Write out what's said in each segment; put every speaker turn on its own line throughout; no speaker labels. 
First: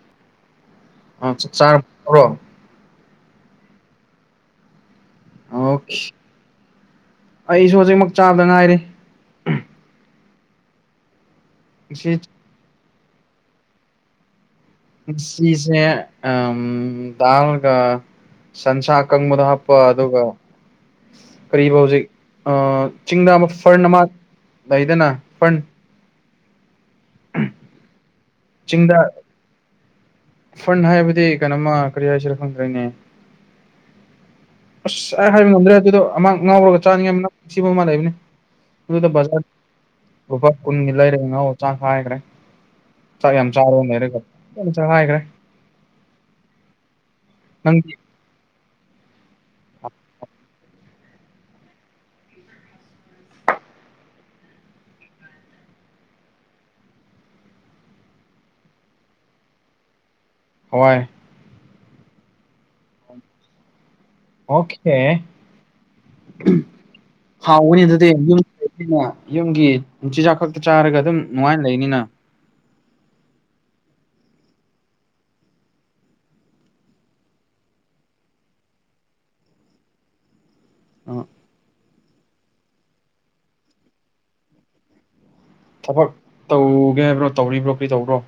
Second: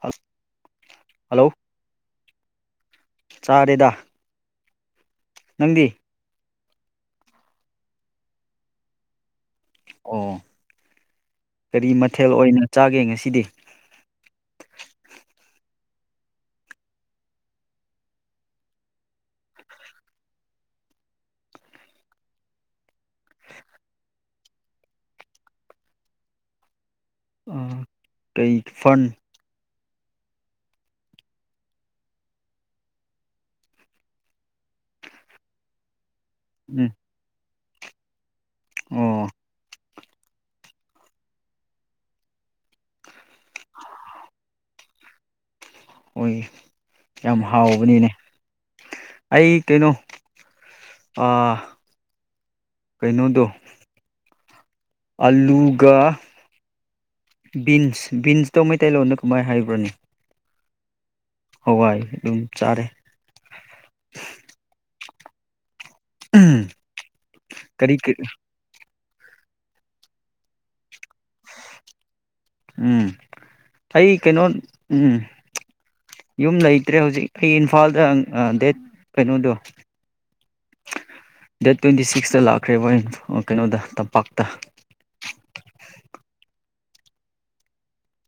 ꯍꯜ
ꯑ
ꯍꯜꯂꯣ
ꯆꯥꯛ ꯆꯔꯕ꯭ꯔꯣ
ꯆꯥꯔꯦꯗꯥ
ꯑꯣ ꯑꯩꯁꯨ ꯍꯧꯖꯤꯛꯃꯛ ꯆꯥꯕꯗ ꯉꯥꯏꯔꯤ
ꯑꯣ ꯀꯔꯤ
ꯉꯁꯤ
ꯃꯊꯦꯜ ꯑꯣꯏꯅ ꯆꯥꯒꯦ ꯉꯁꯤꯗꯤ
ꯉꯁꯤꯁꯦ ꯑ ꯗꯜ ꯒ ꯁꯟꯁ ꯑꯀꯪꯕꯗꯣ ꯍꯥꯞꯄ ꯑꯗꯨꯒ ꯀꯔꯤꯕ ꯍꯧꯖꯤꯛ ꯑ ꯆꯤꯡꯗ ꯑꯃ ꯐꯔꯟ ꯑꯃ ꯂꯩꯗꯅ ꯐꯔꯟ
ꯑꯥ ꯀꯩ
ꯆꯤꯡꯗ
ꯐꯟ
ꯐꯔꯟ ꯍꯥꯏꯕꯗꯤ ꯀꯩꯅꯣꯃ ꯀꯔꯤ ꯍꯥꯏꯁꯤꯔ ꯈꯪꯗꯔꯦꯅꯦ ꯑꯁ ꯑꯩ ꯍꯥꯏꯕ ꯉꯝꯗ꯭ꯔꯦ ꯑꯗꯨꯗꯣ ꯑꯃꯥꯡ ꯉꯥꯎꯔꯒ
ꯎꯝ
ꯆꯥꯅꯤꯡꯉꯥꯏ ꯃꯅꯝ ꯅꯨꯡꯁꯤꯕ ꯑꯃ ꯂꯩꯕꯅꯤ ꯑꯗꯨꯗ
ꯑꯣ
ꯕꯖꯥꯔ ꯂꯨꯄꯥ ꯀꯨꯟꯒꯤ ꯂꯩꯔꯦꯒ ꯉꯧꯔꯒ ꯆꯈꯥꯏꯈ꯭ꯔꯦ ꯆꯥꯛ ꯌꯥꯝ ꯆꯥꯔꯣ ꯂꯩꯔꯒ ꯌꯥꯝ ꯆꯈꯥꯏꯈ꯭ꯔꯦ
ꯍꯣꯏ ꯌꯥꯝ
ꯅꯪꯗꯤ
ꯍꯥꯎꯕꯅꯤꯅꯦ ꯑꯩ ꯀꯩꯅꯣ ꯑꯥ ꯀꯩꯅꯣꯗꯣ ꯑꯂꯨꯒ ꯕꯤꯟꯁ ꯕꯤꯟꯁꯇꯣ ꯃꯩꯇꯩꯂꯣꯟꯗ ꯀꯃꯥꯏꯅ ꯍꯥꯏꯕ꯭ꯔꯅꯦ
ꯍꯋꯥꯏ
ꯍꯋꯥꯏ ꯑꯗꯨꯝ ꯆꯥꯔꯦ
ꯑꯣꯈꯦ ꯍꯥꯎꯕꯅꯦ
ꯀꯔꯤ
ꯑꯗꯨꯗꯤ
ꯀꯔꯤ
ꯌꯨꯝ ꯑꯩꯅ ꯌꯨꯝꯒꯤ ꯆꯤꯖꯥꯛ ꯈꯛꯇ ꯆꯥꯔꯒ ꯑꯗꯨꯝ ꯅꯨꯡꯉꯥꯏꯅ ꯂꯩꯅꯤꯅ
ꯎꯝ ꯑꯩ ꯀꯩꯅꯣ ꯎꯝ ꯌꯨꯝ ꯂꯩꯇ꯭ꯔꯦ ꯍꯧꯖꯤꯛ ꯑꯩ ꯏꯝꯐꯥꯜꯗ ꯗꯦꯠ ꯀꯩꯅꯣꯗꯣ [unintelligible]
ꯑꯥ
ꯗꯦꯠ ꯇ꯭ꯋꯦꯟꯇꯤ ꯁꯤꯛꯁꯇ ꯂꯥꯛꯈ꯭ꯔꯦꯕ ꯑꯩ ꯑꯥ ꯀꯩꯅꯣꯗ ꯇꯝꯄꯥꯛꯇ
ꯊꯕꯛ ꯇꯧꯒꯦ ꯍꯥꯏꯕ꯭ꯔꯣ ꯇꯧꯔꯤꯕ꯭ꯔꯣ ꯀꯩꯗꯧꯕ꯭ꯔꯣ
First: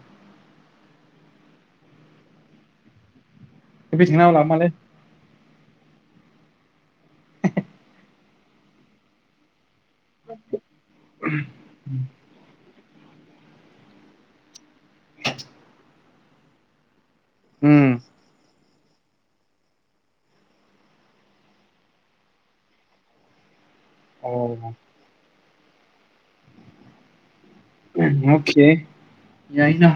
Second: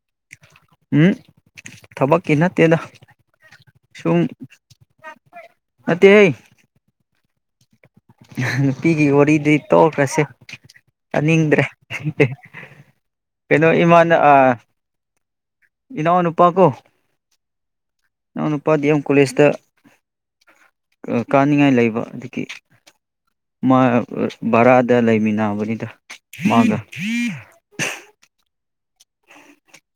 ꯎꯝ ꯊꯕꯛꯀꯤ ꯅꯠꯇꯦꯗ
ꯅꯨꯄꯤ
ꯁꯨꯝ
ꯊꯦꯡꯅꯕ ꯂꯥꯛ ꯃꯥꯜꯂꯦ
ꯅꯠꯇꯦꯍꯦ
[unintelligible]
ꯅꯨꯄꯤꯒꯤ ꯋꯥꯔꯤꯗꯤ ꯇꯣꯛꯈ꯭ꯔꯁꯦ ꯇꯅꯤꯡꯗ꯭ꯔꯦ ꯀꯩꯅꯣ ꯏꯃꯥꯅ ꯑ
[unintelligible]
ꯏꯅꯥꯎ ꯅꯨꯨꯄꯥꯀꯣ
ꯎꯝ
ꯏꯅꯥꯎ ꯅꯨꯄꯥ ꯗꯤ ꯑꯦꯝ ꯀꯣꯂꯦꯖꯇ ꯑ ꯀꯥꯅꯤꯡꯉꯥꯏ ꯂꯩꯕ ꯑꯗꯨꯒꯤ ꯃꯥ ꯑ
ꯑꯣ
ꯚꯥꯔꯥꯗ ꯂꯩꯃꯤꯟꯅꯕꯅꯤꯗ ꯃꯥꯒ
ꯎꯝ ꯑꯣꯈꯦ ꯌꯥꯏꯅ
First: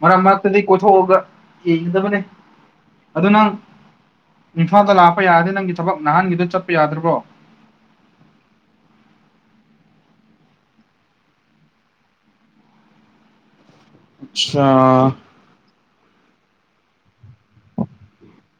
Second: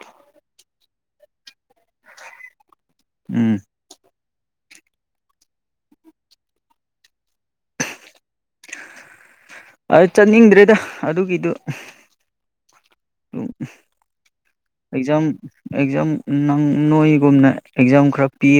ꯃꯔꯛ ꯃꯔꯛꯇꯗꯒꯤ ꯀꯣꯏꯊꯣꯛꯑꯒ ꯌꯦꯡꯒꯗꯕꯅꯦ ꯑꯗꯨ ꯅꯪ
ꯎꯝ
ꯏꯝꯐꯥꯜꯗ ꯂꯥꯛꯄ ꯌꯥꯔꯗꯤ ꯅꯪꯒꯤ ꯊꯕꯛ ꯅꯍꯥꯟꯒꯤꯗꯣ ꯆꯠꯄ ꯌꯥꯗ꯭ꯔꯕꯣ
ꯑꯩ ꯆꯠꯅꯤꯡꯗ꯭ꯔꯦꯗ ꯑꯗꯨꯒꯤꯗꯨ
ꯑꯆꯥ
ꯑꯦꯛꯖꯥꯝ ꯑꯦꯛꯖꯥꯝ ꯅꯪ ꯅꯣꯏꯒꯨꯝꯅ ꯑꯦꯛꯖꯥꯝ ꯈꯔ ꯄꯤ